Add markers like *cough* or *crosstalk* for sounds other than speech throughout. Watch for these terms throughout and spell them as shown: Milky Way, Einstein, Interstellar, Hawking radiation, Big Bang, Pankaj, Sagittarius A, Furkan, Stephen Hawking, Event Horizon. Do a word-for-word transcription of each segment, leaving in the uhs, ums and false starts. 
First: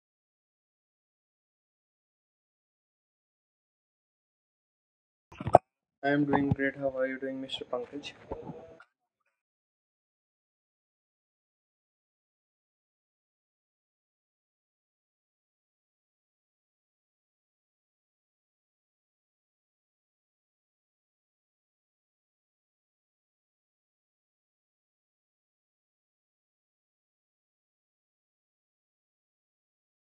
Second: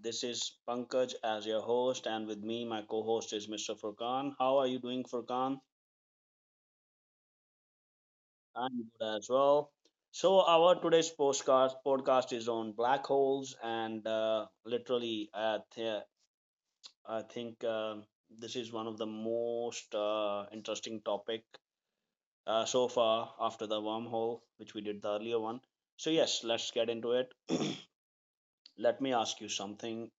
This is Pankaj as your host, and with me, my co-host is mister Furkan. How are you doing, Furkan? I am doing great. How are you doing, Mister Pankaj? I'm good as well. So our today's podcast podcast is on black holes, and uh, literally, uh, th- I think um this is one of the most uh, interesting topic uh, so far after the wormhole, which we did the earlier one. So yes, let's get into it. Let me ask you something.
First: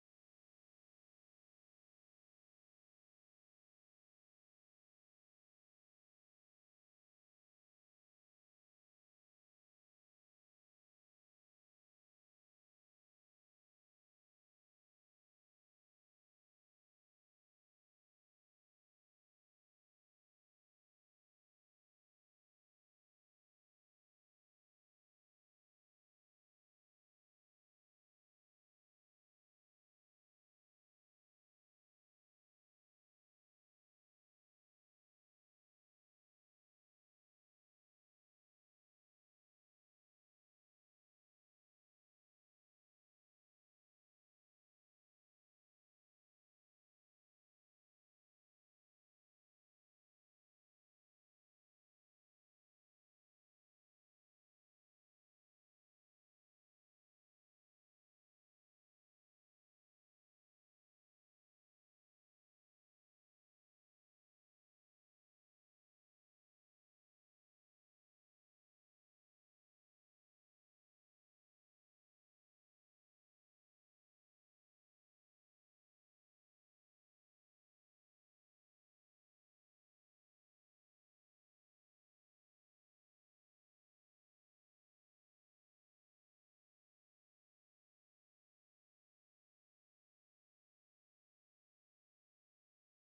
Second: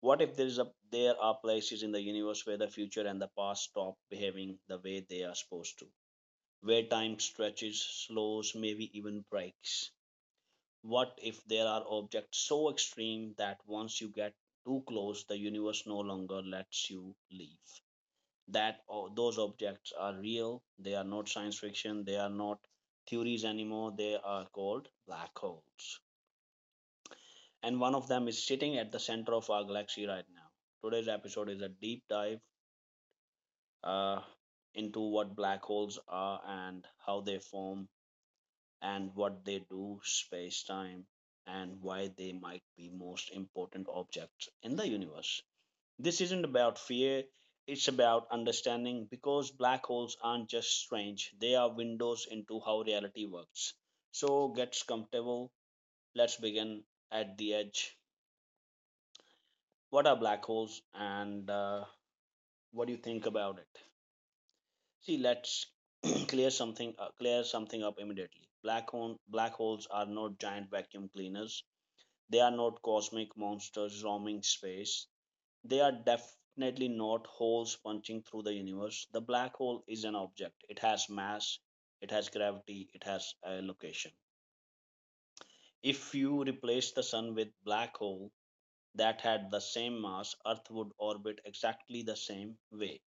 What if there is a there are places in the universe where the future and the past stop behaving the way they are supposed to? Where time stretches, slows, maybe even breaks? What if there are objects so extreme that once you get too close, the universe no longer lets you leave? That o- those objects are real, they are not science fiction, they are not theories anymore, they are called black holes. And one of them is sitting at the center of our galaxy right now. Today's episode is a deep dive uh, into what black holes are and how they form, and what they do, space time, and why they might be most important objects in the universe. This isn't about fear, it's about understanding, because black holes aren't just strange, they are windows into how reality works. So get comfortable, let's begin at the edge. What are black holes, and uh, what do you think about it? See, let's *clears throat* clear something uh, clear something up immediately. Black hole black holes are not giant vacuum cleaners. They are not cosmic monsters roaming space. They are definitely not holes punching through the universe. The black hole is an object. It has mass, it has gravity, it has a location. If you replace the sun with black hole that had the same mass, Earth would orbit exactly the same way.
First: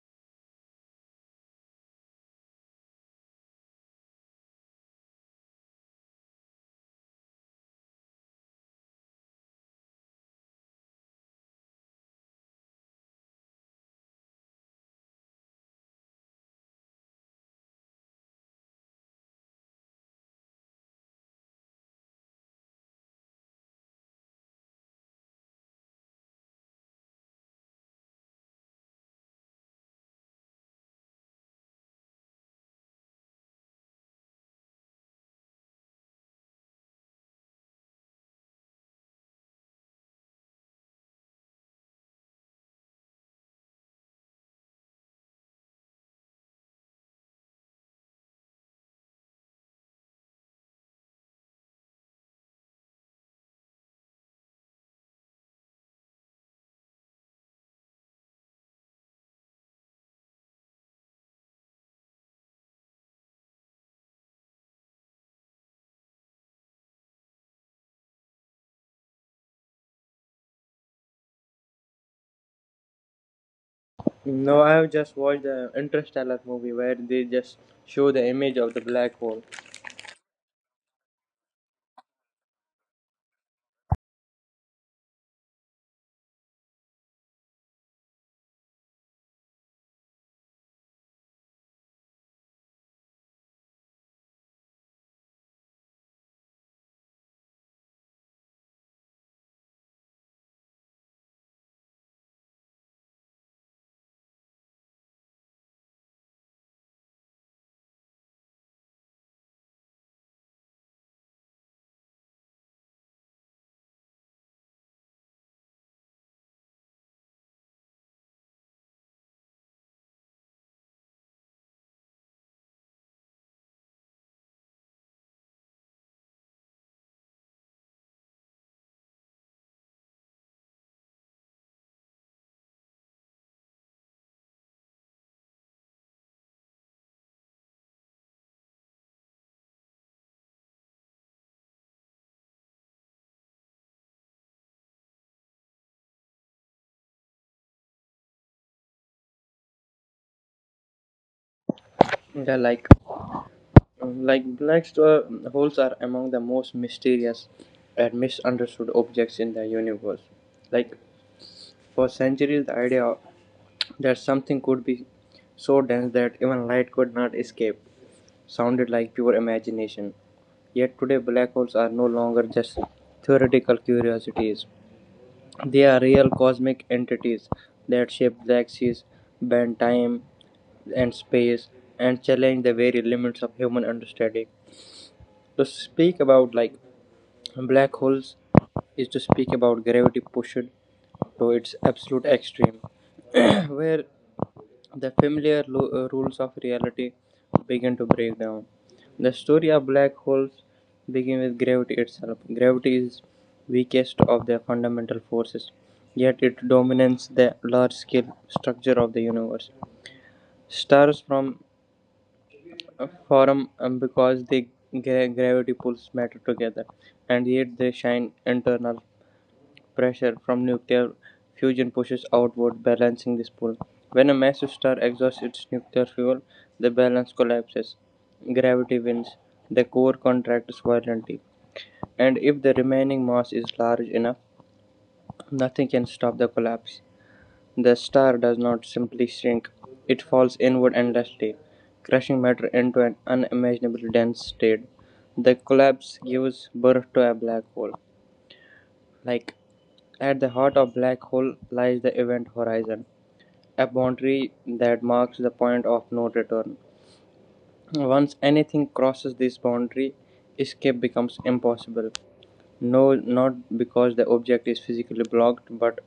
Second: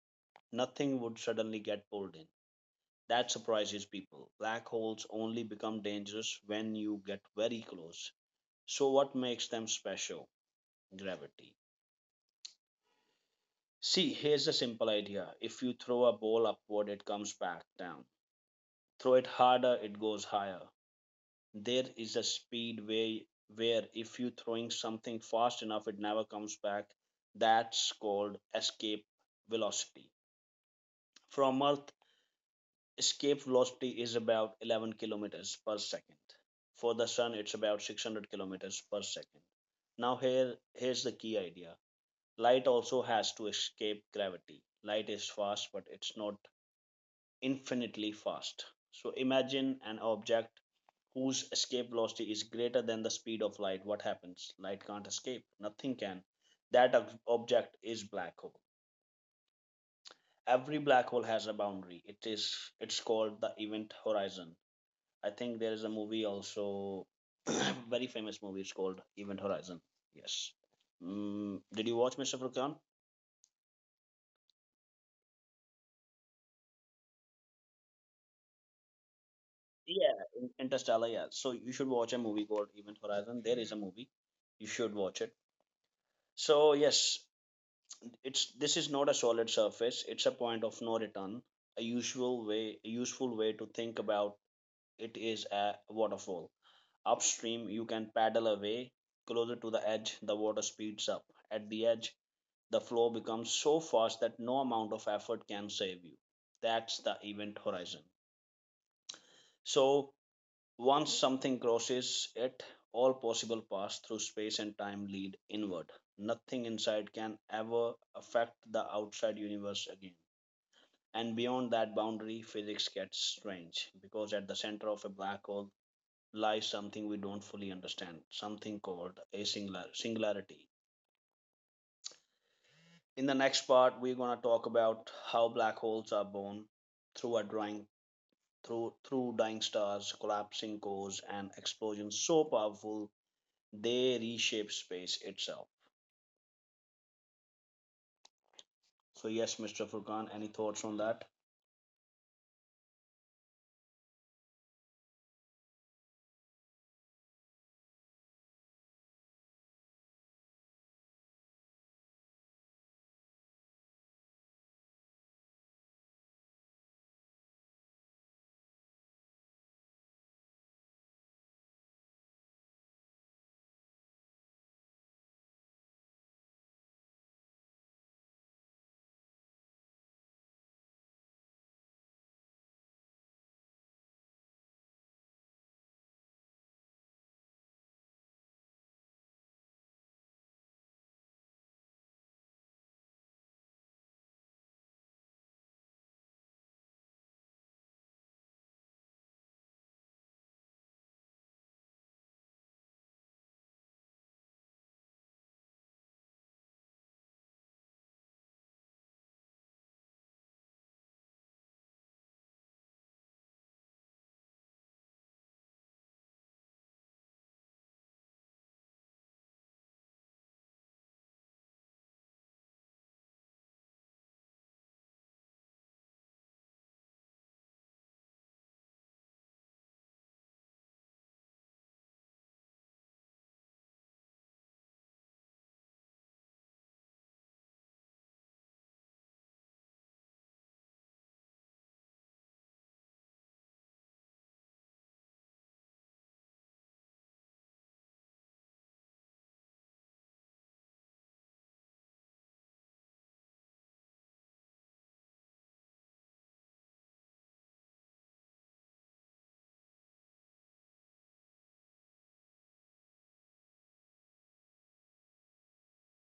Nothing would suddenly get pulled in. That surprises people. Black holes only become dangerous when you get very close. So, what makes them special? Gravity. See, here's a simple idea. If you throw a ball upward, it comes back down. Throw it harder, it goes higher. There is a speed where, where if you're throwing something fast enough, it never comes back. That's called escape velocity. From Earth, escape velocity is about eleven kilometers per second. For the sun, it's about six hundred kilometers per second. Now here here's the key idea. Light also has to escape gravity. Light is fast, but it's not infinitely fast. So imagine an object whose escape velocity is greater than the speed of light. What happens? Light can't escape. Nothing can. That object is black hole. Every black hole has a boundary. It is it's called the event horizon. I think there is a movie also, *clears throat* very famous movie. It's called Event Horizon. Yes. Mm, did you watch, mister Furkan? No, I have just watched the Interstellar movie where they just show the image of the black hole. Yeah, in- Interstellar. Yeah. So you should watch a movie called Event Horizon. There is a movie. You should watch it. So yes, it's this is not a solid surface. It's a point of no return. A usual way, a useful way to think about it is a waterfall. Upstream, you can paddle away. Closer to the edge, the water speeds up. At the edge, the flow becomes so fast that no amount of effort can save you. That's the event horizon. So, once something crosses it, all possible paths through space and time lead inward. Nothing inside can ever affect the outside universe again. And beyond that boundary, physics gets strange, because at the center of a black hole lies something we don't fully understand, something called a singular- singularity. In the next part, we're gonna talk about how black holes are born through a drawing through through dying stars, collapsing cores, and explosions so powerful they reshape space itself. So yes, mister Furkan, any thoughts on that? They're like, uh, like black st- holes are among the most mysterious and misunderstood objects in the universe. Like for centuries, the idea of that something could be so dense that even light could not escape sounded like pure imagination. Yet today, black holes are no longer just theoretical curiosities. They are real cosmic entities that shape galaxies, bend time and space, and challenge the very limits of human understanding. To speak about like black holes is to speak about gravity pushed to its absolute extreme, *clears throat* where the familiar lo- uh, rules of reality begin to break down. The story of black holes begins with gravity itself. Gravity is weakest of the fundamental forces, yet it dominates the large-scale structure of the universe. Stars from uh, Form um, because they gra- gravity pulls matter together, and yet they shine internal pressure from nuclear fusion pushes outward, balancing this pull. When a massive star exhausts its nuclear fuel, the balance collapses. Gravity wins. The core contracts violently, and if the remaining mass is large enough, nothing can stop the collapse. The star does not simply shrink, it falls inward endlessly, crushing matter into an unimaginably dense state. The collapse gives birth to a black hole. like At the heart of black hole lies the event horizon, a boundary that marks the point of no return. Once anything crosses this boundary, escape becomes impossible. No, not because the object is physically blocked, but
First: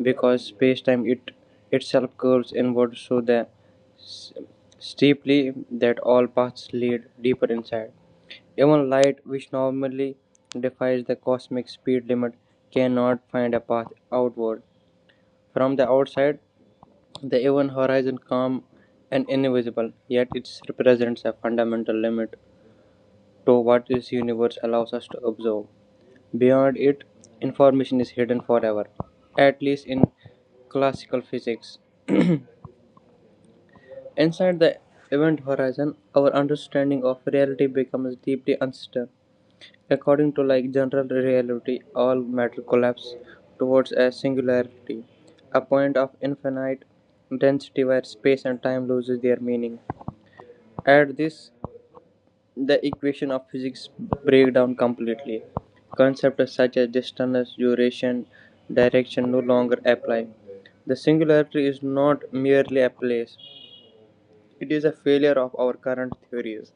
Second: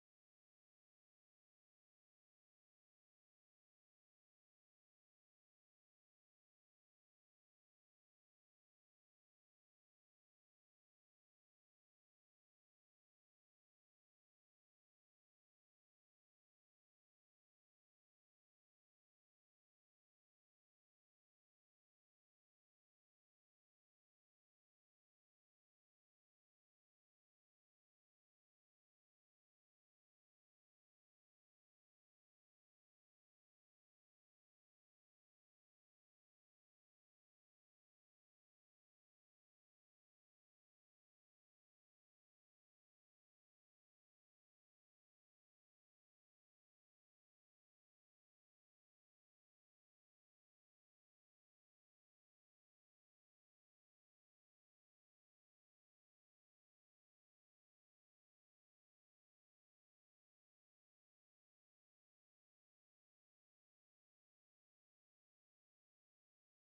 because space-time it itself curves inward so the s- steeply that all paths lead deeper inside. Even light, which normally defies the cosmic speed limit, cannot find a path outward. From the outside, the event horizon calm and invisible, yet it represents a fundamental limit to what this universe allows us to observe. Beyond it, information is hidden forever, at least in classical physics. Inside the event horizon, our understanding of reality becomes deeply uncertain. According to like general reality, all matter collapses towards a singularity, a point of infinite density where space and time loses their meaning. At this, the equation of physics break down completely. Concepts such as distance, duration, direction no longer apply. The singularity is not merely a place; it is a failure of our current theories.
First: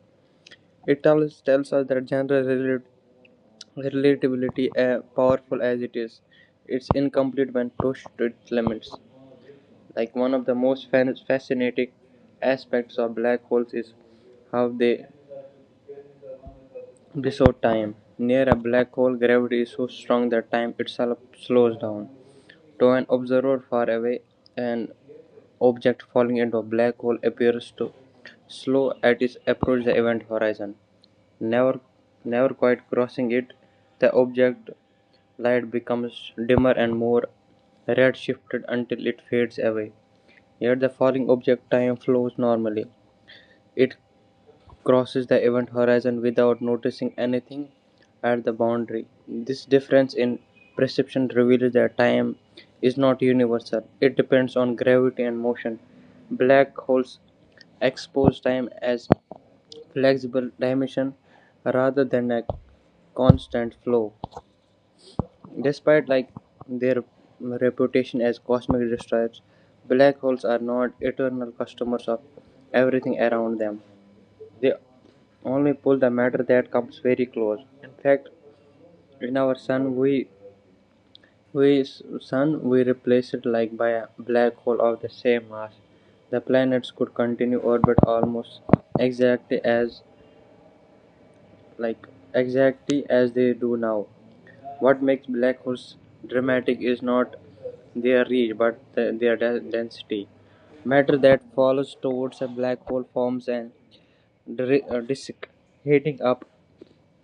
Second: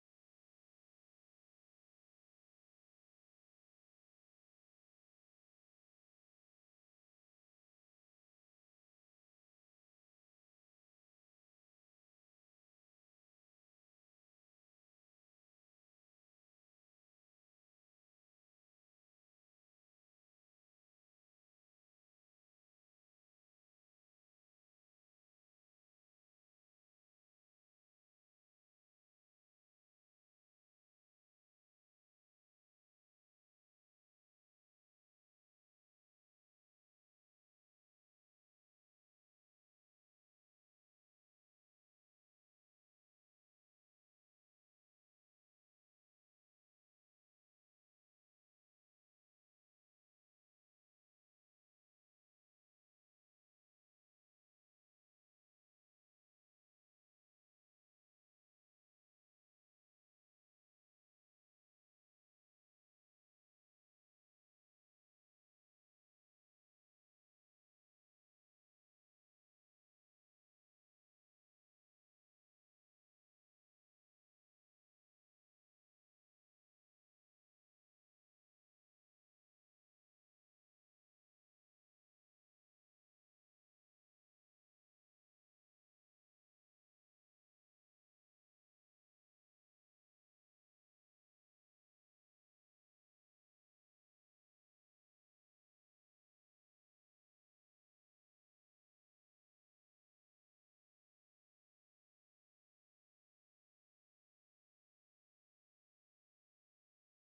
It tells, tells us that general relat- relatability, uh, powerful as it is, it's incomplete when pushed to its limits. Like one of the most fan- fascinating aspects of black holes is how they distort time. Near a black hole, gravity is so strong that time itself slows down. To an observer far away, an object falling into a black hole appears to slow at its approach the event horizon. Never never quite crossing it, the object light becomes dimmer and more red-shifted until it fades away. Yet the falling object time flows normally. It crosses the event horizon without noticing anything at the boundary. This difference in perception reveals that time is not universal. It depends on gravity and motion. Black holes expose time as flexible dimension rather than a constant flow. Despite like their reputation as cosmic destroyers, black holes are not eternal customers of everything around them. They only pull the matter that comes very close. In fact, in our sun, we we sun we replace it like by a black hole of the same mass. The planets could continue orbit almost exactly as like exactly as they do now. What makes black holes dramatic is not their reach but th- their de- density. Matter that falls towards a black hole forms an dri- uh, disk, heating up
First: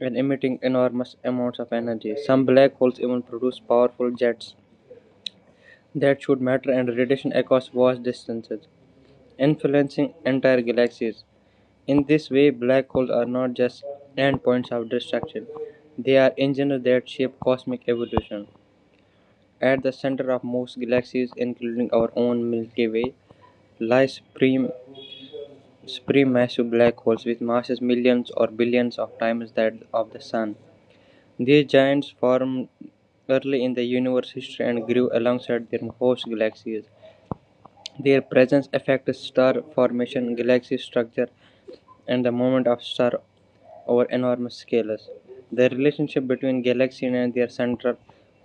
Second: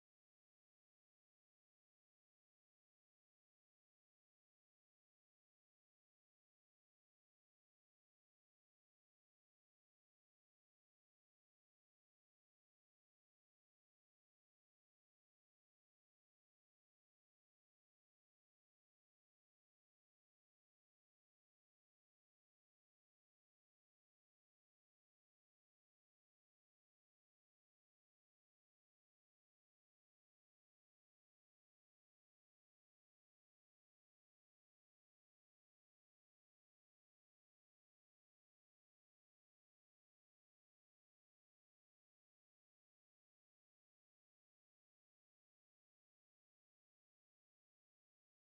and emitting enormous amounts of energy. Some black holes even produce powerful jets that shoot matter and radiation across vast distances, influencing entire galaxies. In this way, black holes are not just endpoints of destruction, they are engines that shape cosmic evolution. At the center of most galaxies, including our own Milky Way, lie supreme, supermassive black holes with masses millions or billions of times that of the Sun. These giants formed early in the universe's history and grew alongside their host galaxies. Their presence affects star formation, galaxy structure, and the movement of stars over enormous scales. The relationship between galaxies and their central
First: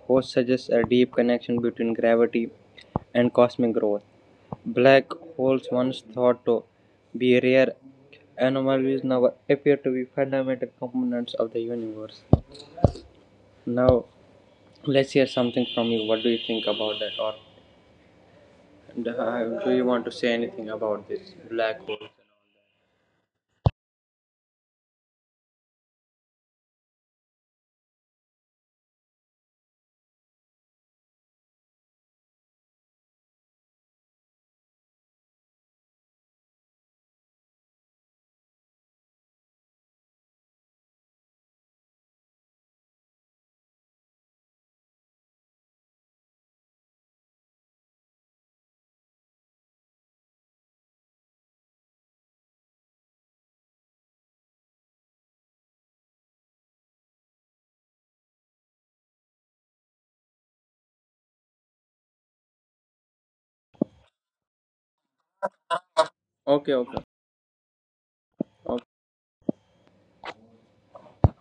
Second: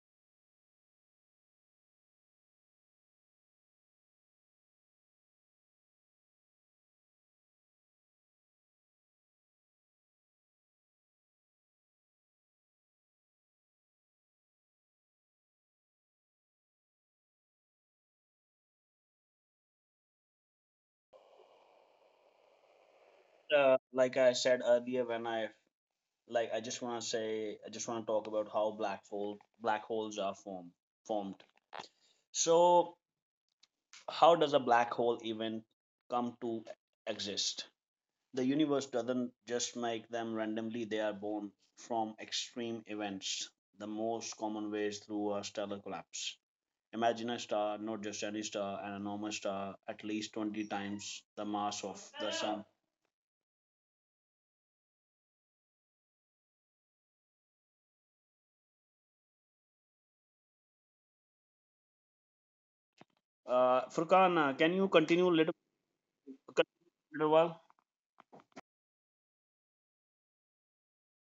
host suggests a deep connection between gravity and cosmic growth. Black holes once thought to be rare anomalies now appear to be fundamental components of the universe. Now, let's hear something from you. What do you think about that? Or uh, do you want to say anything about this black holes? Uh, like I said earlier, when I like I just wanna say I just wanna talk about how black hole black holes are formed formed. So how does a black hole even come to exist? The universe doesn't just make them randomly, they are born from extreme events. The most common way is through a stellar collapse. Imagine a star, not just any star, an enormous star, at least twenty times the mass of the sun. Uh, Furkan, uh, can you continue a little, continue Okay, okay, a little while? okay.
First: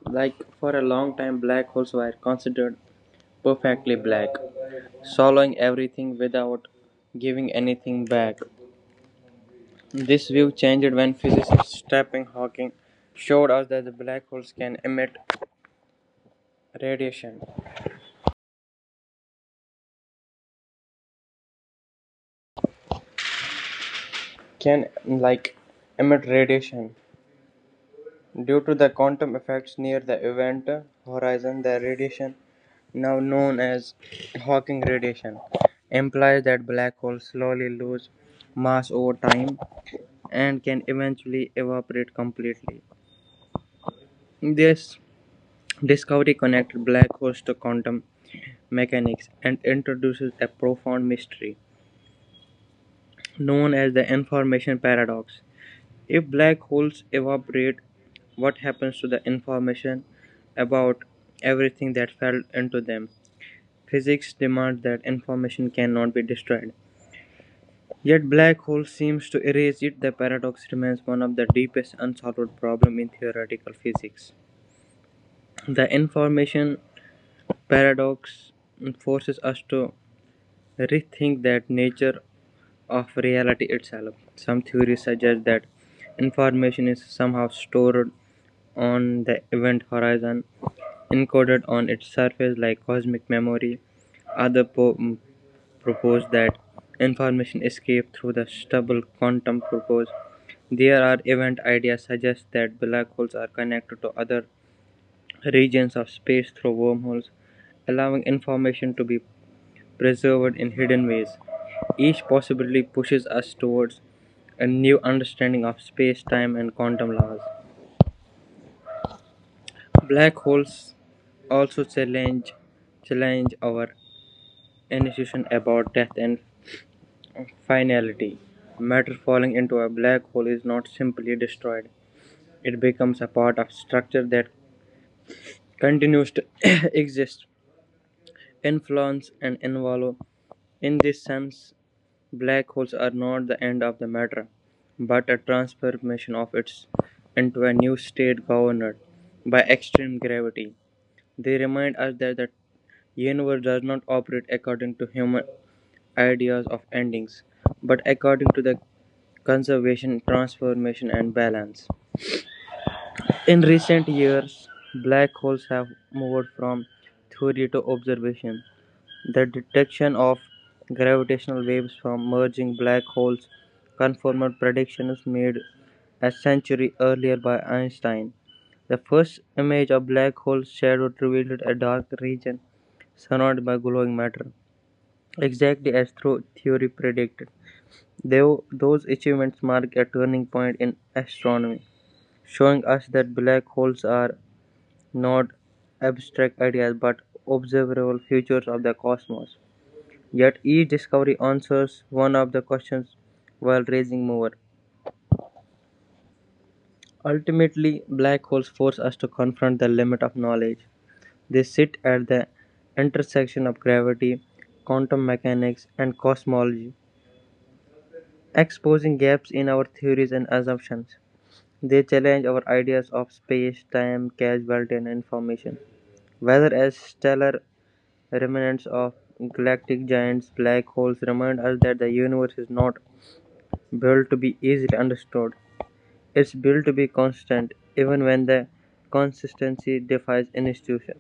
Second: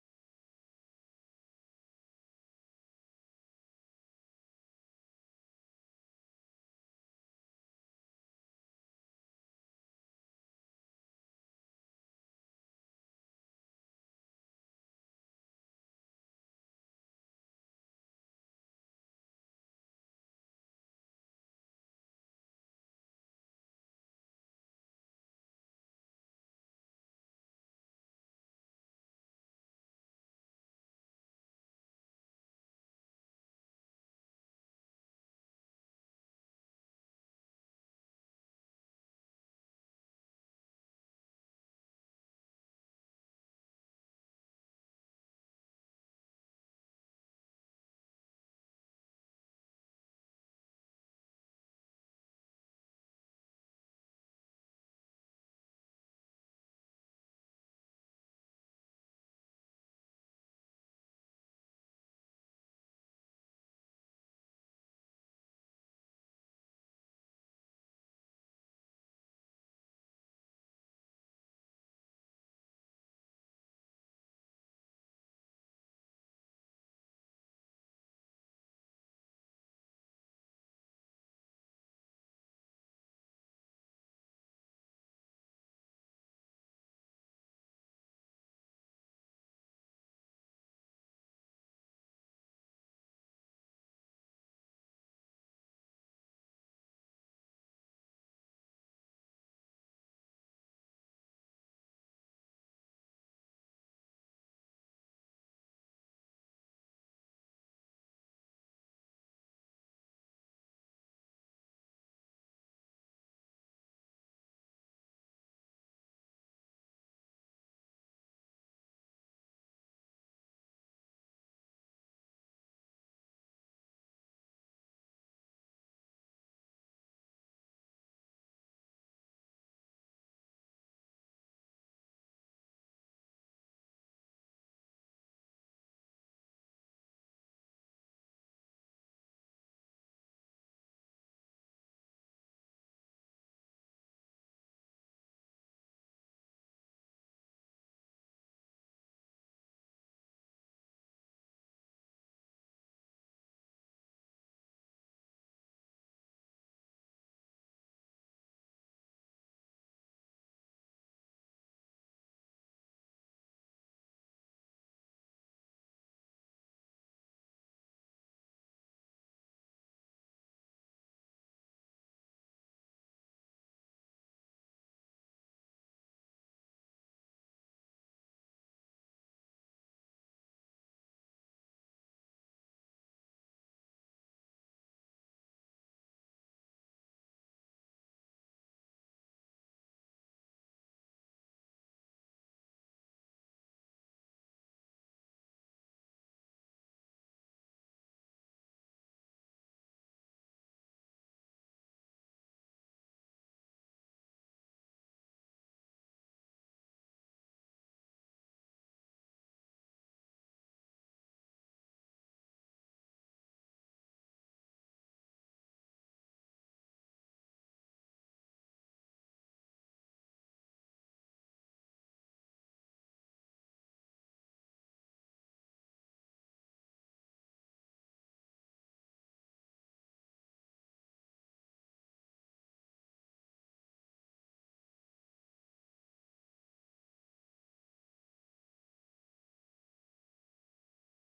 Like for a long time, black holes were considered perfectly black, swallowing everything without giving anything back. This view changed when physicist Stephen Hawking showed us that the black holes can emit radiation can like emit radiation due to the quantum effects near the event horizon. The radiation now known as Hawking radiation implies that black holes slowly lose mass over time and can eventually evaporate completely. This discovery connected black holes to quantum mechanics and introduces a profound mystery known as the information paradox. If black holes evaporate, what happens to the information about everything that fell into them? Physics demands that information cannot be destroyed. Yet black hole seems to erase it. The paradox remains one of the deepest unsolved problems in theoretical physics. The information paradox forces us to rethink that nature of reality itself. Some theories suggest that information is somehow stored on the event horizon, encoded on its surface like cosmic memory. Others po- mm, Propose that information escaped through the stubble quantum propose. There are event ideas suggest that black holes are connected to other regions of space through wormholes, allowing information to be preserved in hidden ways. Each possibility pushes us towards a new understanding of space, time, and quantum laws. Black holes also challenge, challenge our intuition about death and finality. Matter falling into a black hole is not simply destroyed, it becomes a part of structure that continues to *coughs* exist, influence, and evolve. In this sense, black holes are not the end of the matter, but a transformation of it into a new state governed by extreme gravity. They remind us that the universe does not operate according to human ideas of endings, but according to the conservation, transformation, and balance. In recent years, black holes have moved from theory to observation. The detection of gravitational waves from merging black holes confirmed predictions made a century earlier by Einstein. The first image of black hole shadow revealed a dark region surrounded by glowing matter, exactly as theory predicted. Though those achievements mark a turning point in astronomy, showing us that black holes are not abstract ideas but observable features of the cosmos. Yet each discovery answers one of the questions while raising more. Ultimately, black holes force us to confront the limit of knowledge. They sit at the intersection of gravity, quantum mechanics, and cosmology, exposing gaps in our theories and assumptions. They challenge our ideas of space, time, causality, and information. Whether as stellar remnants of galactic giants, black holes remind us that the universe is not built to be easily understood. It's built to be constant, even when the consistency defies institution.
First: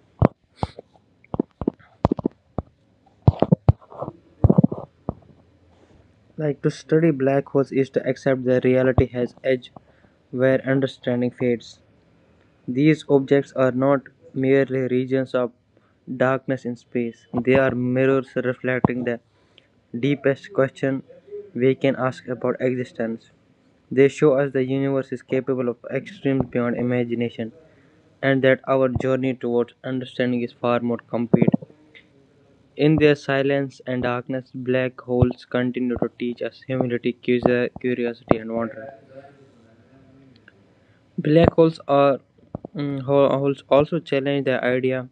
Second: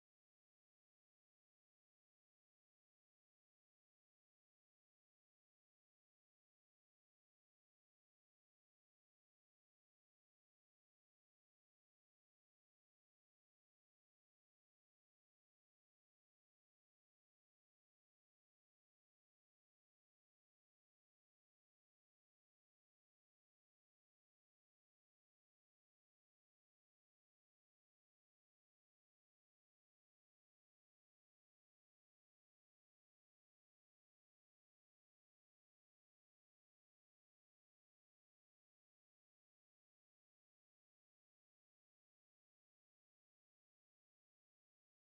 Like to study black holes is to accept that reality has edge where understanding fades. These objects are not merely regions of darkness in space. They are mirrors reflecting the deepest question we can ask about existence. They show us the universe is capable of extremes beyond imagination and that our journey towards understanding is far more complete. In their silence and darkness, black holes continue to teach us humility, curiosity, and wonder. Black holes are mm, ho- Holes also challenge the idea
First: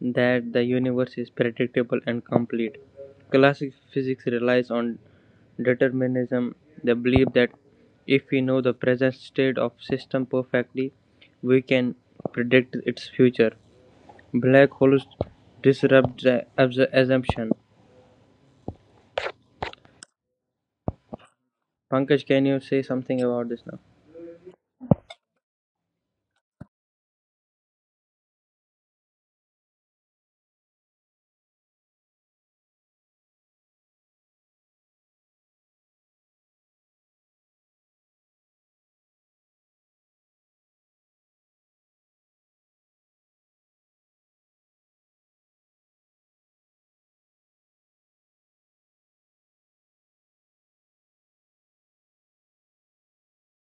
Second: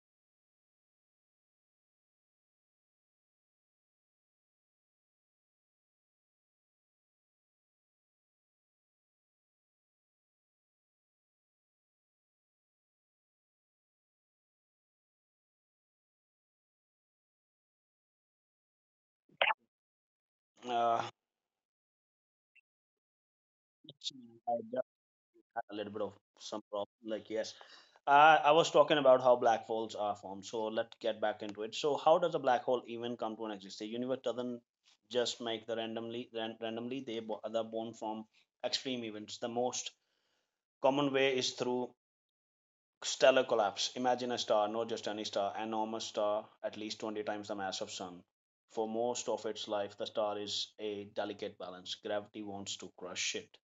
that the universe is predictable and complete. Classic physics relies on determinism, the belief that if we know the present state of system perfectly, we can predict its future. Black holes disrupt the abs- assumption. Uh, Pankaj, can you say something about this now? I a little bit of some problem. Like, yes, I, I was talking about how black holes are formed. So let's get back into it. So how does a black hole even come to an exist? The universe doesn't just make the randomly ran, randomly they bo- they're born from extreme events. The most common way is through stellar collapse. Imagine a star, not just any star, an enormous star, at least twenty times the mass of sun. For most of its life, the star is a delicate balance. Gravity wants to crush it.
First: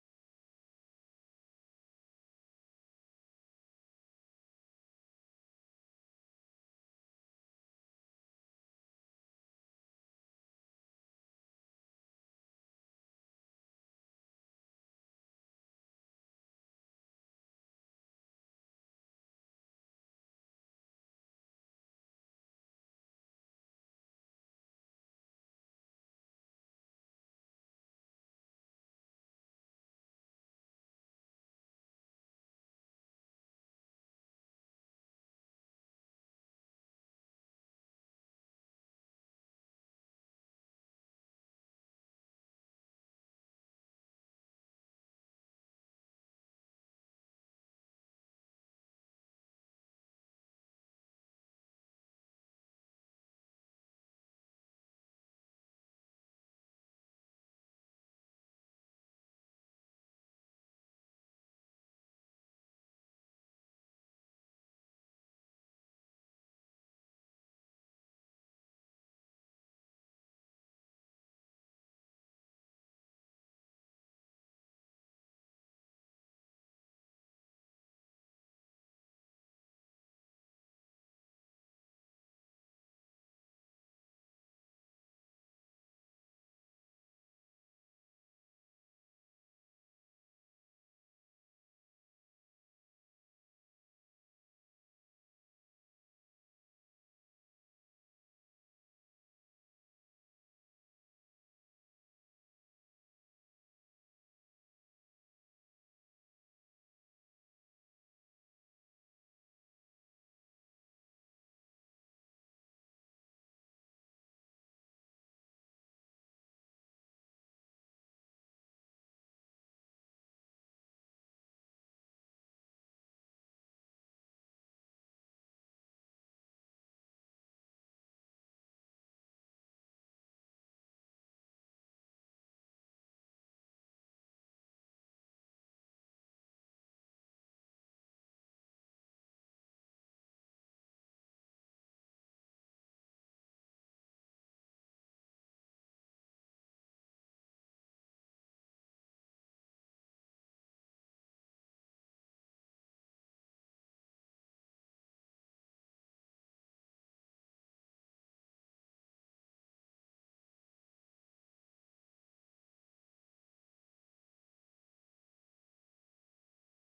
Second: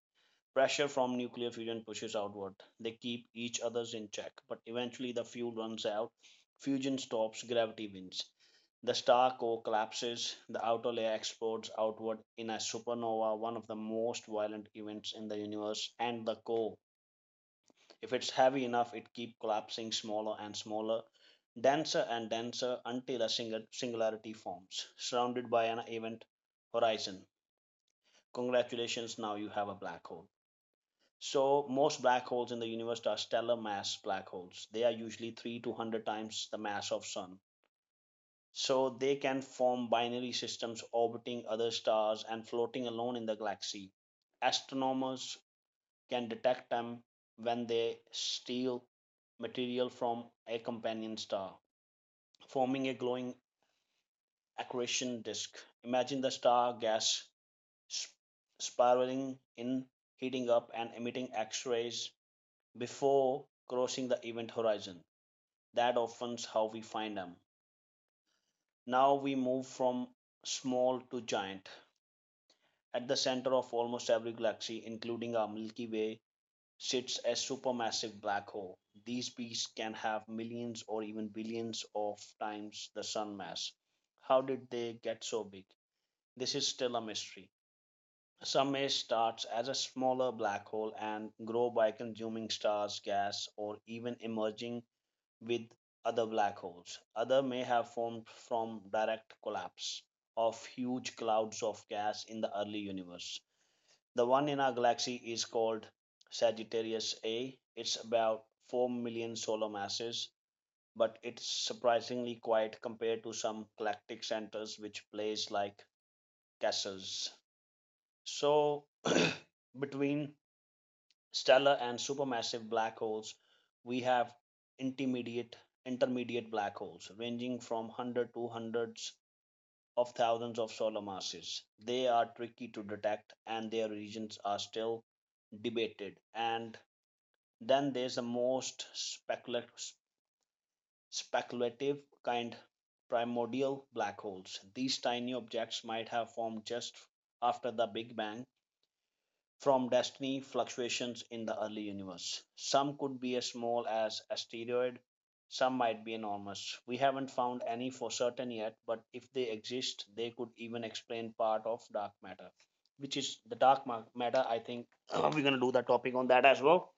Pressure from nuclear fusion pushes outward. They keep each other's in check, but eventually the fuel runs out. Fusion stops, gravity wins. The star core collapses, the outer layer explodes outward in a supernova, one of the most violent events in the universe, and the core, if it's heavy enough, it keeps collapsing smaller and smaller, denser and denser, until a singularity forms, surrounded by an event horizon. Congratulations, now you have a black hole. So most black holes in the universe are stellar mass black holes. They are usually three to one hundred times the mass of sun. So they can form binary systems orbiting other stars and floating alone in the galaxy. Astronomers can detect them when they steal material from a companion star, forming a glowing accretion disk. Imagine the star gas spiraling in, heating up, and emitting X rays before crossing the event horizon. That often's how we find them. Now we move from small to giant. At the center of almost every galaxy, including our Milky Way, sits a supermassive black hole. These beasts can have millions or even billions of times the sun mass. How did they get so big? This is still a mystery. Some may start as a smaller black hole and grow by consuming stars, gas, or even emerging with other black holes. Other may have formed from direct collapse of huge clouds of gas in the early universe. The one in our galaxy is called Sagittarius A. It's about four million solar masses, but it's surprisingly quiet compared to some galactic centers which blaze like castles. So, *clears throat* between stellar and supermassive black holes, we have intermediate intermediate black holes ranging from hundred to hundreds of thousands of solar masses. They are tricky to detect and their regions are still debated. And then there's the most speculative speculative kind, primordial black holes. These tiny objects might have formed just after the Big Bang from destiny fluctuations in the early universe. Some could be as small as asteroid, some might be enormous. We haven't found any for certain yet, but if they exist, they could even explain part of dark matter, which is the dark matter. I think uh, we're going to do the topic on that as well.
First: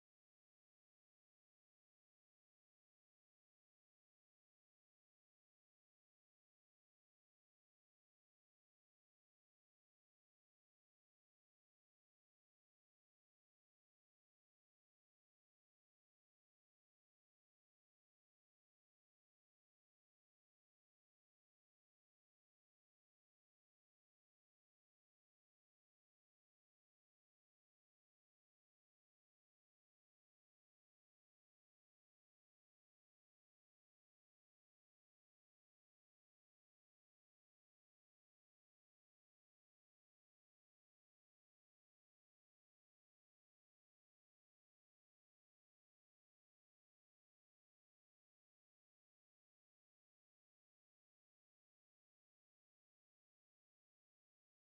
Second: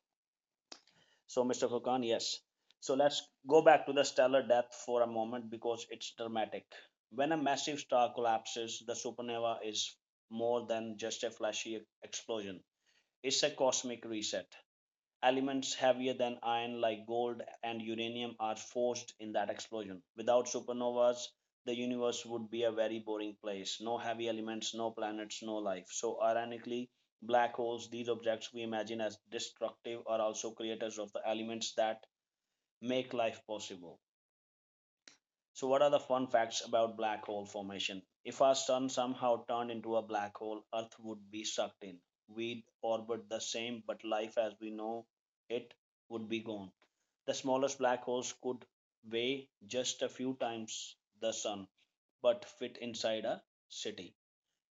So, mister Khan, yes. So, let's go back to the stellar depth for a moment because it's dramatic. When a massive star collapses, the supernova is more than just a flashy explosion, it's a cosmic reset. Elements heavier than iron, like gold and uranium, are forced in that explosion. Without supernovas, the universe would be a very boring place. No heavy elements, no planets, no life. So, ironically, black holes, these objects we imagine as destructive, are also creators of the elements that make life possible. So, what are the fun facts about black hole formation? If our sun somehow turned into a black hole, Earth would be sucked in. We'd orbit the same, but life as we know it would be gone. The smallest black holes could weigh just a few times the sun, but fit inside a city.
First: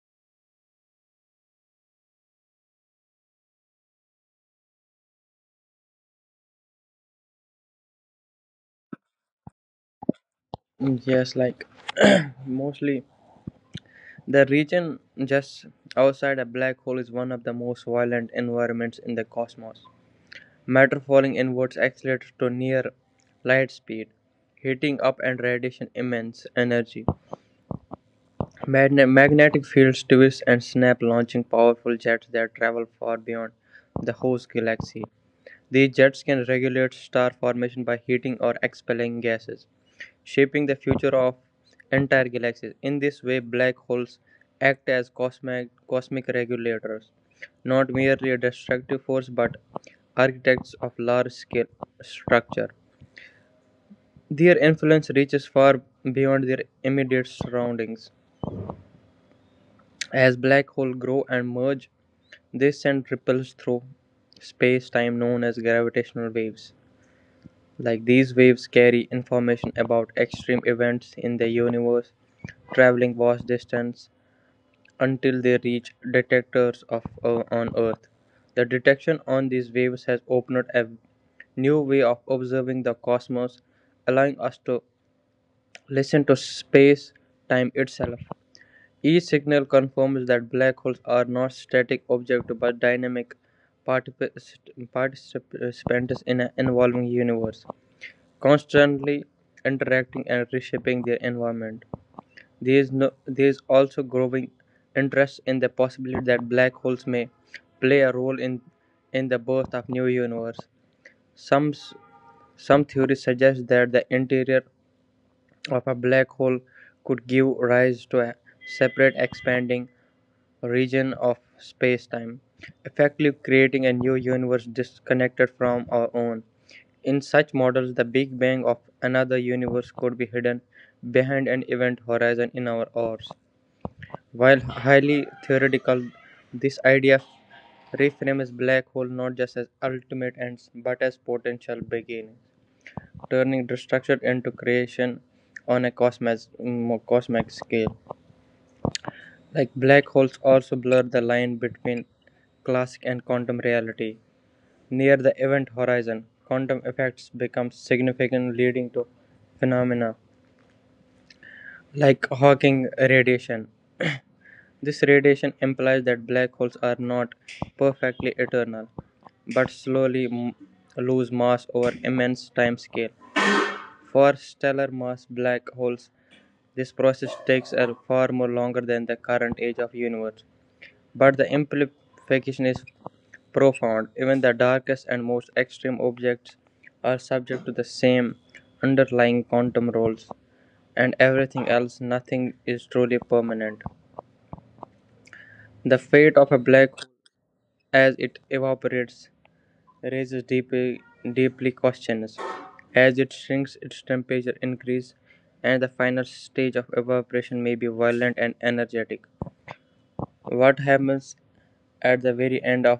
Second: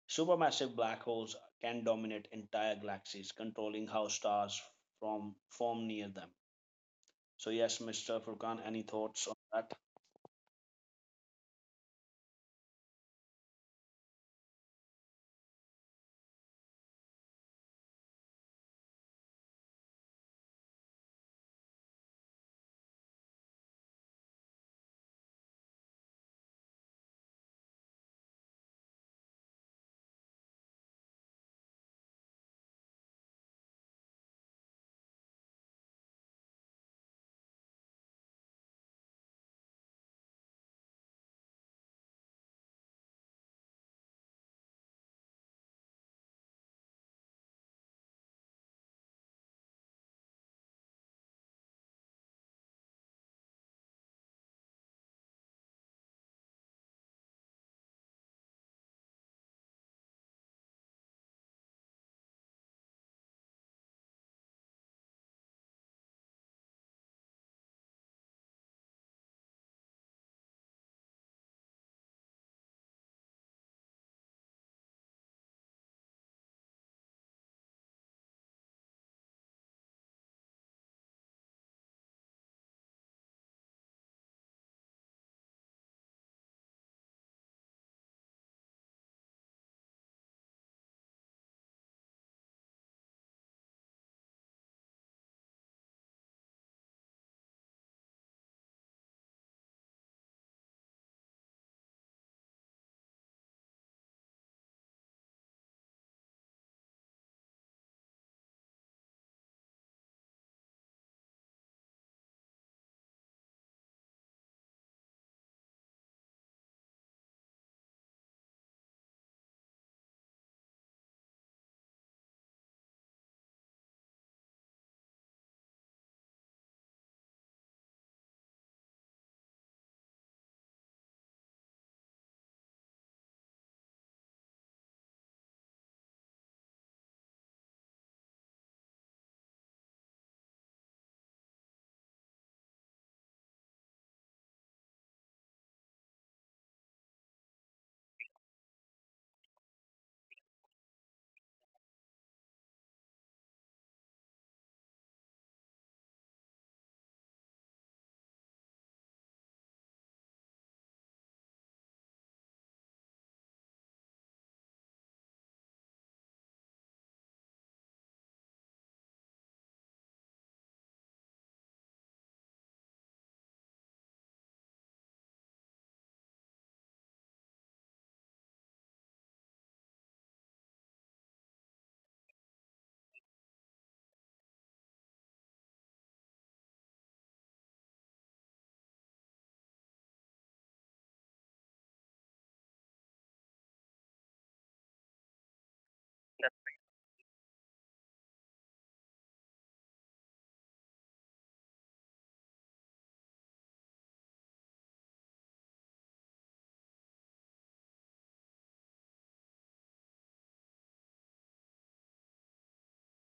Supermassive black holes can dominate entire galaxies, controlling how stars from form near them. So, yes, mister Furkan, any thoughts on that? Yes, like *clears throat* mostly the region just outside a black hole is one of the most violent environments in the cosmos. Matter falling inwards accelerates to near light speed, heating up and radiation immense energy. Magne- magnetic fields twist and snap, launching powerful jets that travel far beyond the host galaxy. These jets can regulate star formation by heating or expelling gases shaping the future of entire galaxies. In this way, black holes act as cosmic, cosmic regulators, not merely a destructive force but architects of large scale structure. Their influence reaches far beyond their immediate surroundings. As black holes grow and merge, they send ripples through space time known as gravitational waves. Like these waves carry information about extreme events in the universe, traveling vast distances until they reach detectors of uh, on Earth. The detection on these waves has opened a new way of observing the cosmos, allowing us to listen to space time itself. Each signal confirms that black holes are not static objects but dynamic particip- participants in an evolving universe, constantly interacting and reshaping their environment. There is no There is also growing interest in the possibility that black holes may play a role in in the birth of new universe. Some s- some theories suggest that the interior of a black hole could give rise to a separate expanding region of space-time, effectively creating a new universe disconnected from our own. In such models, the Big Bang of another universe could be hidden behind an event horizon in our ours. While highly theoretical, this idea reframes black hole not just as ultimate ends but as potential beginnings, turning destruction into creation on a cosmic, mm, cosmic scale. Like black holes also blur the line between classic and quantum reality. Near the event horizon, quantum effects become significant, leading to phenomena like Hawking radiation. This radiation implies that black holes are not perfectly eternal, but slowly m- lose mass over immense timescale. For stellar mass black holes, this process takes a far more longer than the current age of universe. But the implication is profound. Even the darkest and most extreme objects are subject to the same underlying quantum rules, and everything else, nothing is truly permanent. The fate of a black as it evaporates raises deeply, deeply questions. As it shrinks, its temperature increases, and the final stage of evaporation may be violent and energetic. What happens at the very end of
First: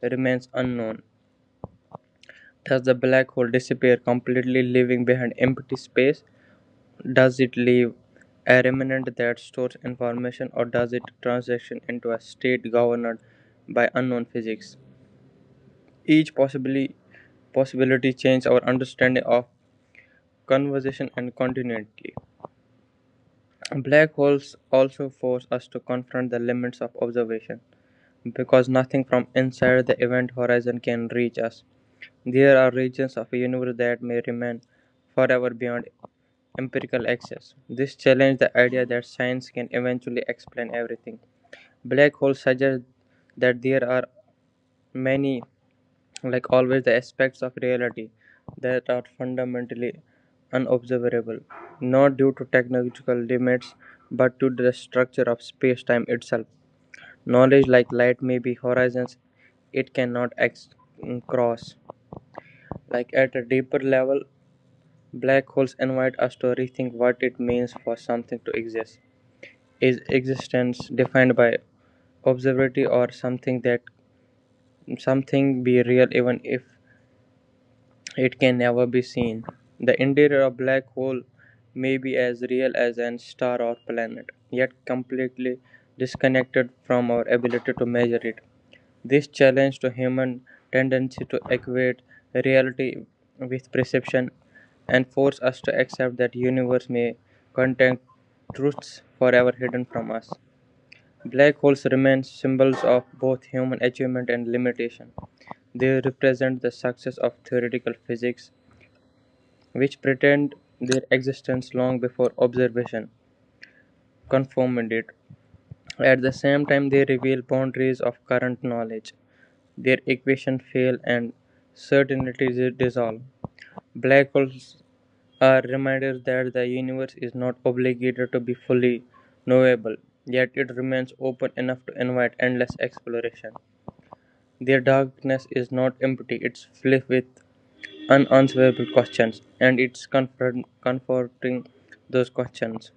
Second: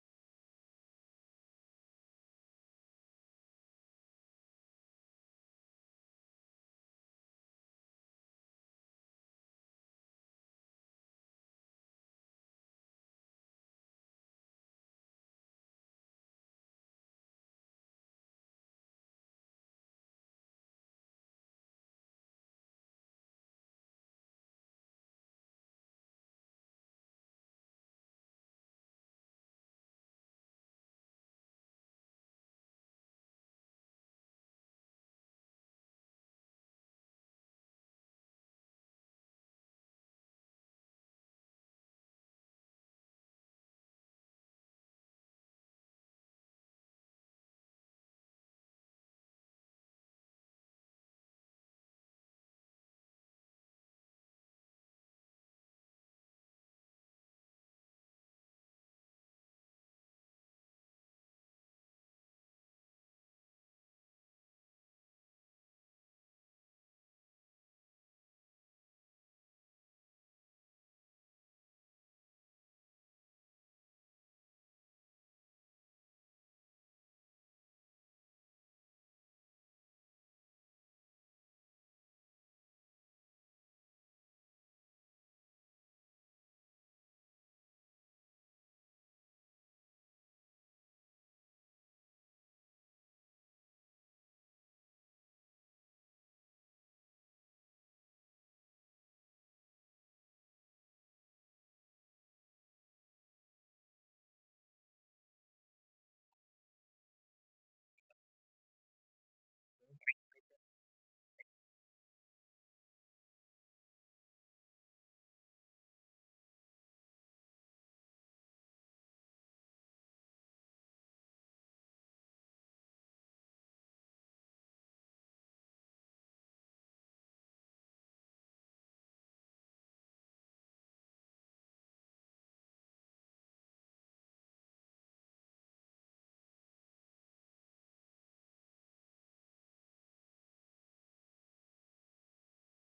remains unknown. Does the black hole disappear completely, leaving behind empty space? Does it leave a remnant that stores information, or does it transition into a state governed by unknown physics? Each possibly possibility change our understanding of conversation and continuity. Black holes also force us to confront the limits of observation because nothing from inside the event horizon can reach us. There are regions of the universe that may remain forever beyond empirical access. This challenges the idea that science can eventually explain everything. Black holes suggest that there are many like always the aspects of reality that are fundamentally unobservable, not due to technological limits but to the structure of space-time itself. Knowledge like light may be horizons it cannot ex- mm, cross. Like at a deeper level, black holes invite us to rethink what it means for something to exist. Is existence defined by observability, or something that something be real even if it can never be seen? The interior of a black hole may be as real as an star or planet, yet completely disconnected from our ability to measure it. This challenge to human tendency to equate reality with perception and force us to accept that universe may contain truths forever hidden from us. Black holes remain symbols of both human achievement and limitation. They represent the success of theoretical physics which pretend their existence long before observation confirmed it. At the same time, they reveal boundaries of current knowledge. Their equations fail and certainties dissolve. Black holes are reminders that the universe is not obligated to be fully knowable, yet it remains open enough to invite endless exploration. Their darkness is not empty, it's filled with unanswerable questions, and it's comfort- comforting those questions.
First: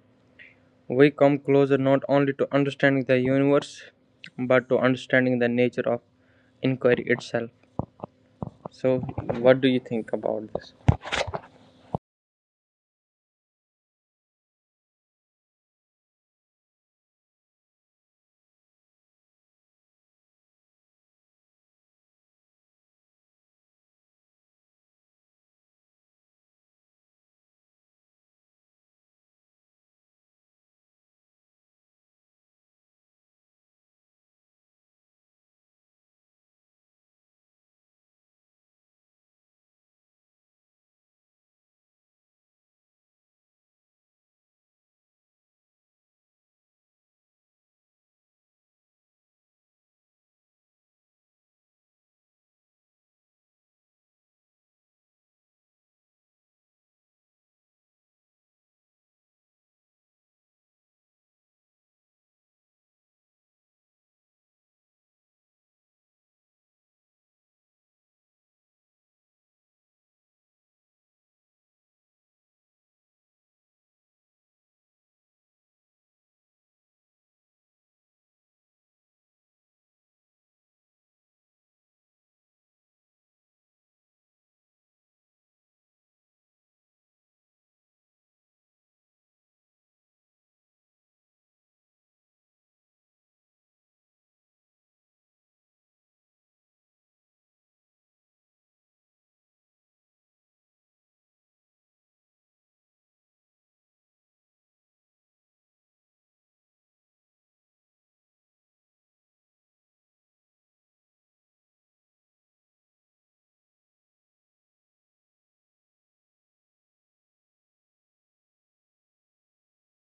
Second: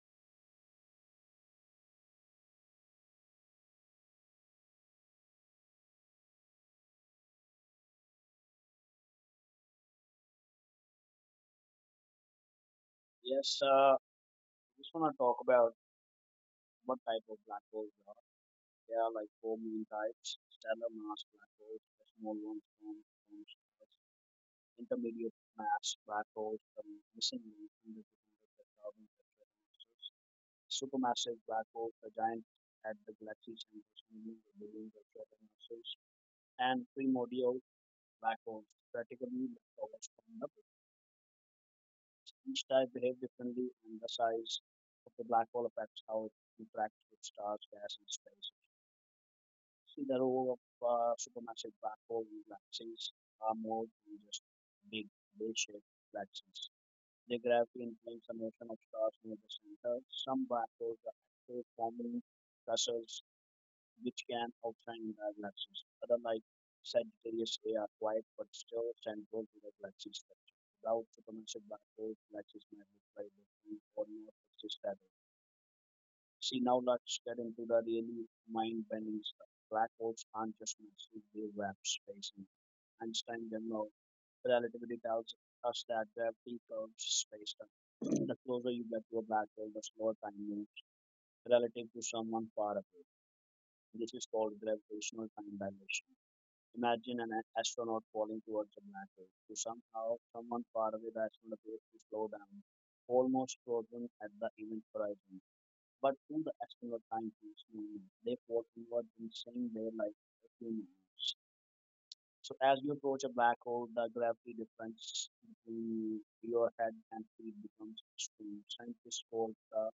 We come closer not only to understanding the universe, but to understanding the nature of inquiry itself. So, what do you think about this? Yes, uh, I just want to talk about what type of black holes there are. There are like four main types, stellar mass black holes, the small ones from, from stars, intermediate mass black holes, the missing link, hundreds of hundreds of thousands of masses, supermassive black holes, the giant at the galaxy centers, millions of billions of solar masses, and primordial black holes, practically the tallest from the. Each type behave differently, and the size of the black hole affects how it interacts with stars, gas, and space. Laro of uh, supermassive black hole galaxies are more than just big, big-shaped galaxies. Their gravity influences the motion of stars near the center. Some black holes are active, forming clusters which can outshine the galaxies. Other, like Sagittarius A, are quiet but still central to the galaxy structure. Without supermassive black holes, galaxies might look like different or not exist at. See, now let's get into the really mind-bending stuff. Black holes aren't just massive, they wrap space. In Einstein general relativity tells us that gravity curves space-time. *clears throat* The closer you get to a black hole, the slower time moves relative to someone far away. This is called gravitational time dilation. Imagine an a- astronaut falling towards a black hole. To somehow, someone far away, the astronaut appears to slow down, almost frozen at the event horizon. But through the external of time keeps moving, therefore you are in the same way like a human is. So as you approach a black hole, the gravity difference between your head and feet becomes extreme. Scientists call the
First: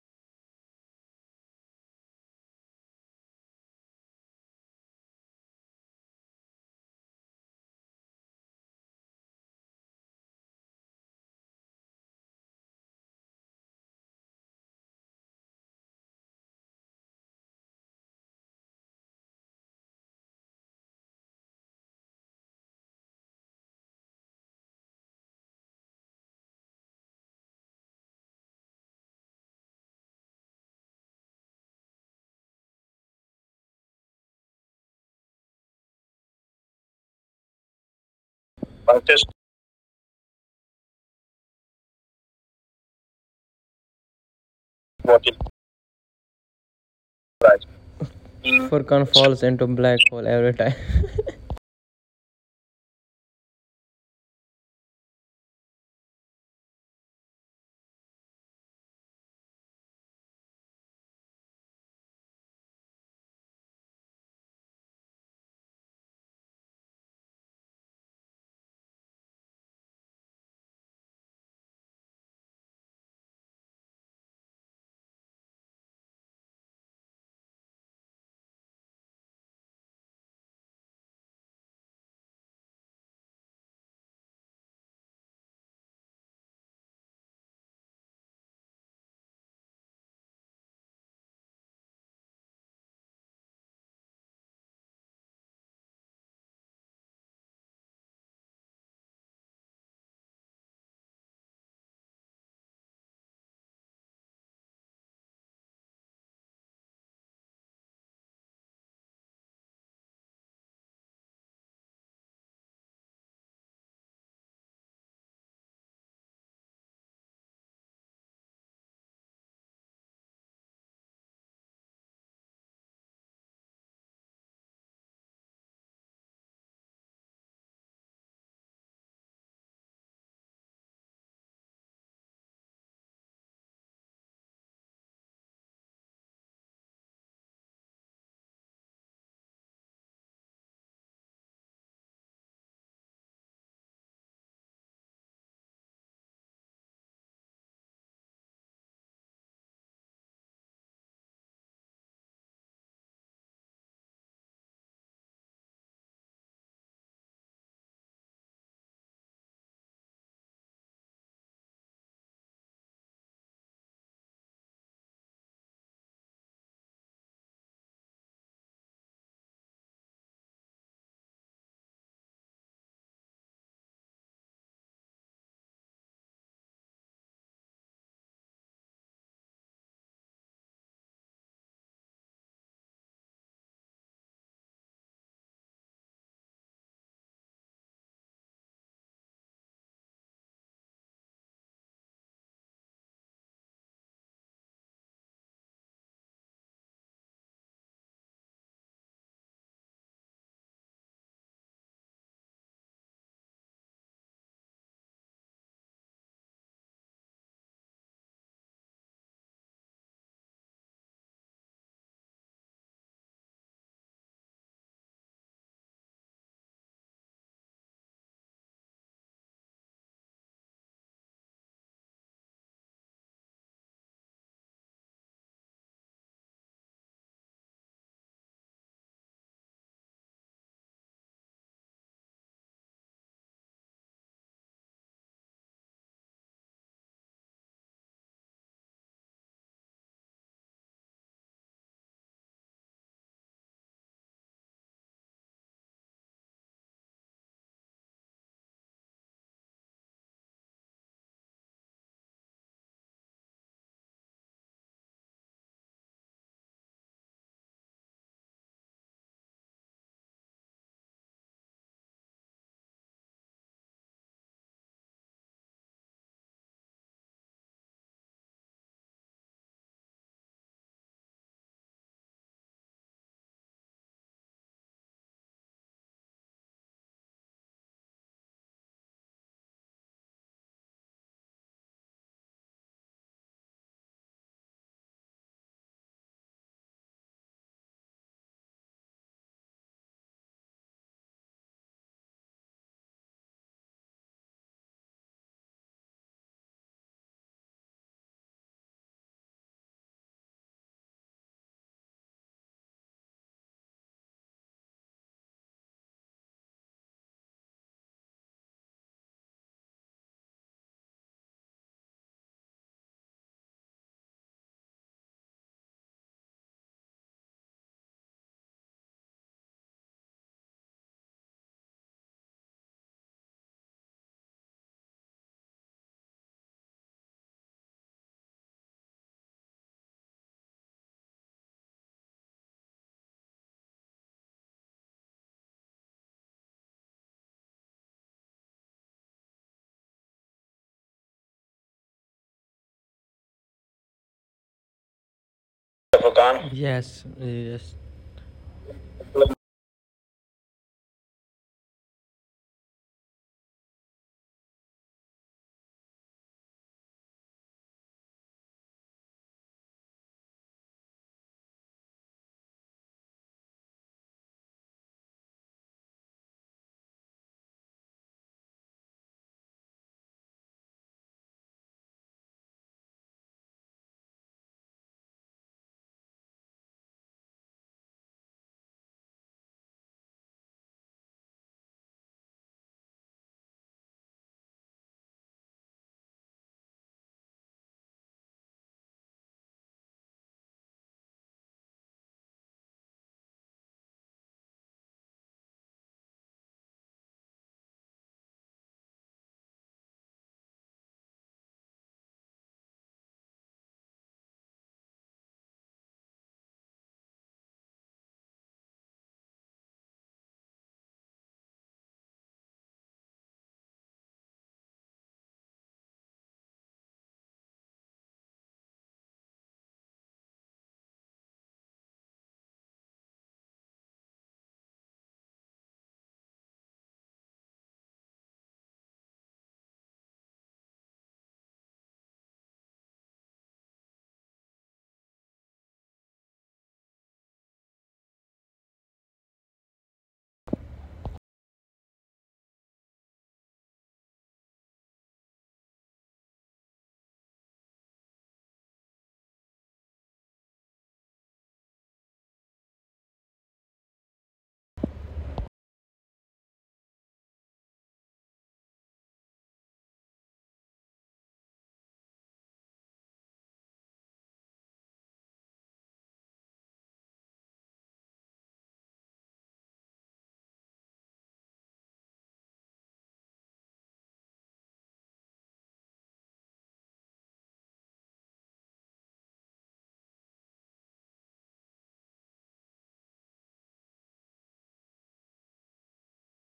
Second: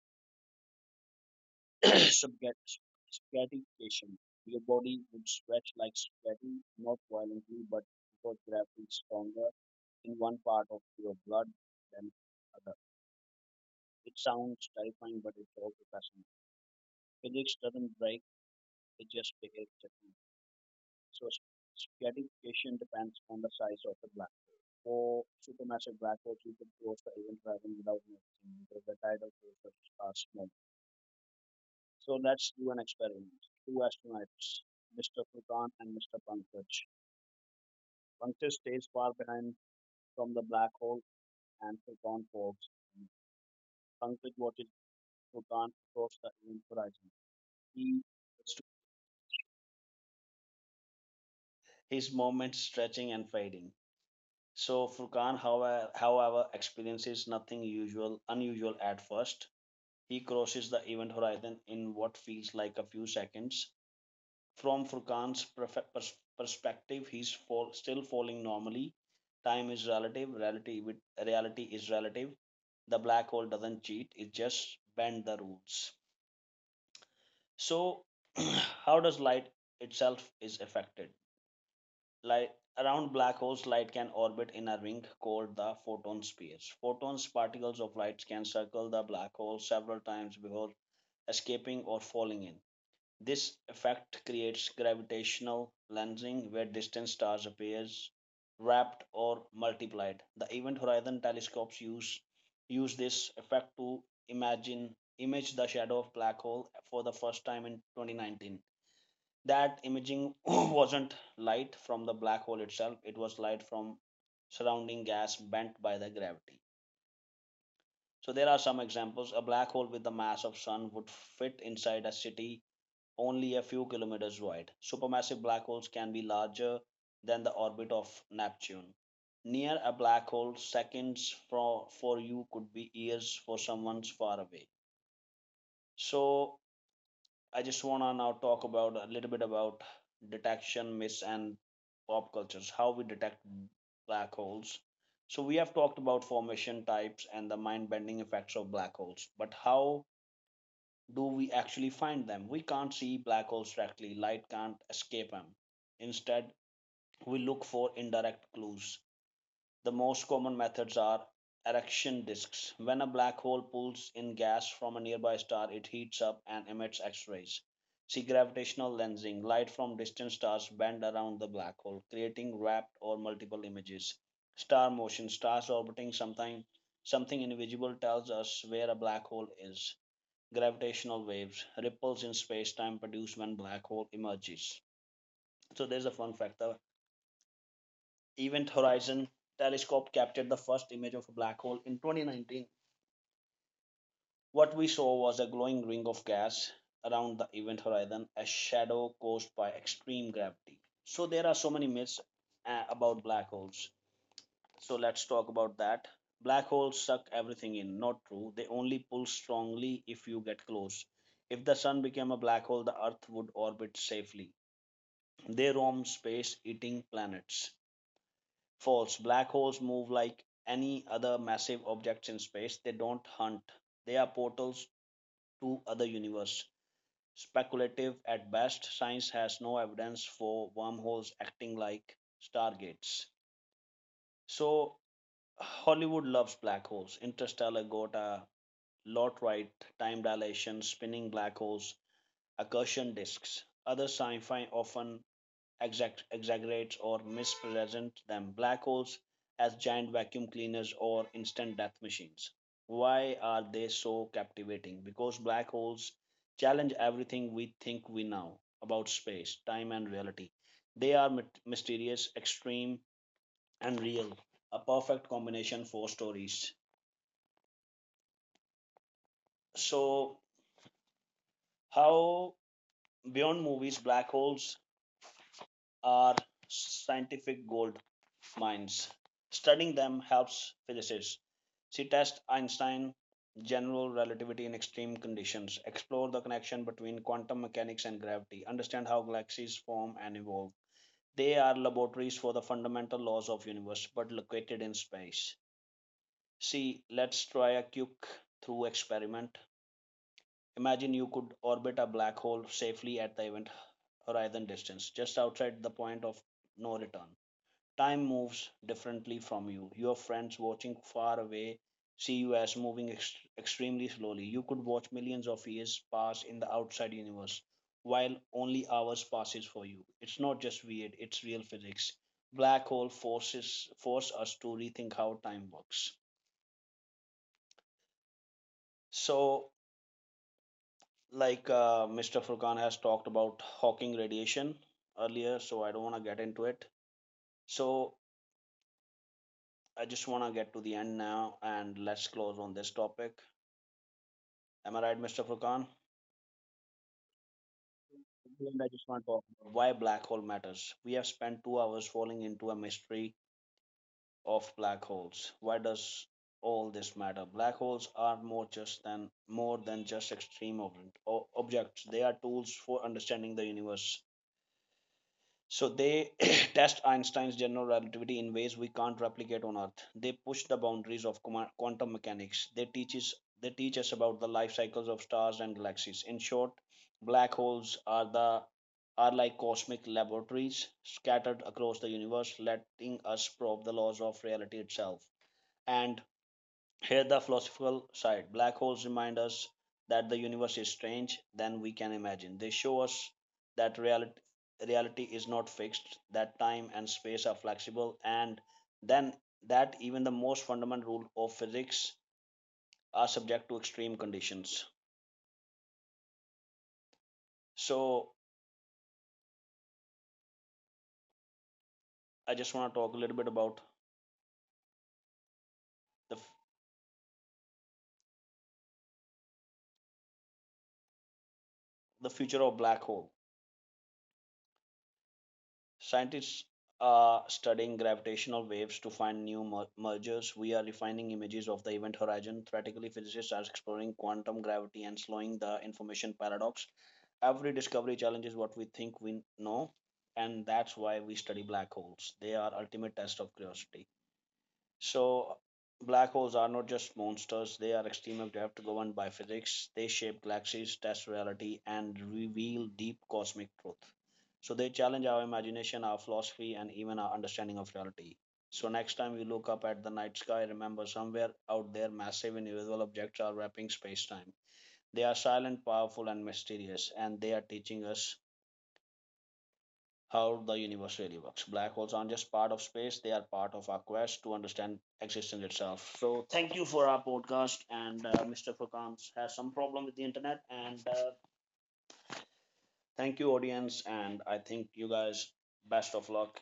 *coughs* *clears throat* subget- spaghettification. Your body would stretch like spaghetti, not violently, but because gravity is stronger in one part of your blood than other. It sounds terrifying, but it's also fascinating. Physics doesn't break; it just behaves differently. So s- Stratification depends on the size of the black hole. For supermassive black holes, you can close the event horizon without noticing because the tidal forces are small. So let's do an experiment. Two astronauts, mister Furkan and mister Pankaj. Pankaj stays far behind from the black hole and Furkan follows. Pankaj watches What is Furkan across the event horizon. He Furkan falls into black hole every time. his movements stretching and fading. So Furkan, howe- however, experiences nothing usual, unusual at first. He crosses the event horizon in what feels like a few seconds. From Furkan's perfe- pers- perspective, he's fall, still falling normally. Time is relative. Reality, with, reality is relative. The black hole doesn't cheat. It just bends the rules. So, *clears throat* how does light itself is affected? Light around black holes, light can orbit in a ring called the photon sphere. Photons, particles of light, can circle the black hole several times before escaping or falling in. This effect creates gravitational lensing, where distant stars appears wrapped or multiplied. The Event Horizon telescopes use use this effect to imagine image the shadow of black hole for the first time in twenty nineteen. That imaging *clears throat* wasn't light from the black hole itself, it was light from surrounding gas bent by the gravity. So there are some examples. A black hole with the mass of sun would fit inside a city, only a few kilometers wide. Supermassive black holes can be larger than the orbit of Neptune. Near a black hole, seconds for for you could be years for someone far away. So I just wanna now talk about a little bit about detection myths and pop cultures, how we detect black holes. So we have talked about formation types and the mind-bending effects of black holes, but how do we actually find them? We can't see black holes directly; light can't escape them. Instead, we look for indirect clues. The most common methods are accretion disks. When a black hole pulls in gas from a nearby star, it heats up and emits X rays. See gravitational lensing. Light from distant stars bend around the black hole, creating wrapped or multiple images. Star motion. Stars orbiting sometime, something invisible tells us where a black hole is. Gravitational waves. Ripples in space time produced when black hole emerges. So there's a fun fact. Event Horizon telescope captured the first image of a black hole in twenty nineteen. What we saw was a glowing ring of gas around the event horizon, a shadow caused by extreme gravity. So, there are so many myths uh, about black holes. So, let's talk about that. Black holes suck everything in. Not true. They only pull strongly if you get close. If the sun became a black hole, the earth would orbit safely. They roam space eating planets. False. Black holes move like any other massive objects in space. They don't hunt. They are portals to other universes. Speculative at best. Science has no evidence for wormholes acting like stargates. So Hollywood loves black holes. Interstellar got a lot right. Time dilation, spinning black holes, accretion disks. Other sci-fi often exact, exaggerates or mispresents them. Black holes as giant vacuum cleaners or instant death machines. Why are they so captivating? Because black holes challenge everything we think we know about space, time, and reality. They are mysterious, extreme, and real. A perfect combination for stories. So, how beyond movies, black holes are scientific gold minds. Studying them helps physicists. She tests Einstein general relativity in extreme conditions, explore the connection between quantum mechanics and gravity, understand how galaxies form and evolve. They are laboratories for the fundamental laws of the universe but located in space. See, let's try a quick through experiment. Imagine you could orbit a black hole safely at the event horizon distance, just outside the point of no return. Time moves differently from you. Your friends watching far away see you as moving ex- extremely slowly. You could watch millions of years pass in the outside universe while only hours passes for you. It's not just weird, it's real physics. Black hole forces Force us to rethink how time works. So like uh, mister Furkan has talked about Hawking radiation earlier, so I don't want to get into it. So I just want to get to the end now and let's close on this topic. Am I right, mister Furkan? *laughs* Yes, yes, And I just want to talk about why black hole matters. We have spent two hours falling into a mystery of black holes. Why does all this matter? Black holes are more just than more than just extreme ob- o- objects. They are tools for understanding the universe. So they *clears throat* test Einstein's general relativity in ways we can't replicate on Earth. They push the boundaries of quantum mechanics. They teach us, they teach us about the life cycles of stars and galaxies. In short, black holes are the are like cosmic laboratories scattered across the universe, letting us probe the laws of reality itself. And here, the philosophical side black holes remind us that the universe is strange than we can imagine. They show us that reality, reality is not fixed, that time and space are flexible, and then that even the most fundamental rule of physics are subject to extreme conditions. So, I just want to talk a little bit about the, the future of black hole. Scientists are studying gravitational waves to find new mer- mergers. We are refining images of the event horizon. Theoretically, physicists are exploring quantum gravity and slowing the information paradox. Every discovery challenges what we think we know, and that's why we study black holes. They are ultimate test of curiosity. So black holes are not just monsters, they are extreme objects governed by physics. They shape galaxies, test reality, and reveal deep cosmic truth. So they challenge our imagination, our philosophy, and even our understanding of reality. So next time we look up at the night sky, remember somewhere out there massive invisible objects are wrapping space-time. They are silent, powerful, and mysterious, and they are teaching us how the universe really works. Black holes aren't just part of space, they are part of our quest to understand existence itself. So, thank you for our podcast. And uh, mister Furkan has some problem with the internet. And uh, thank you, audience. And I think you guys, best of luck.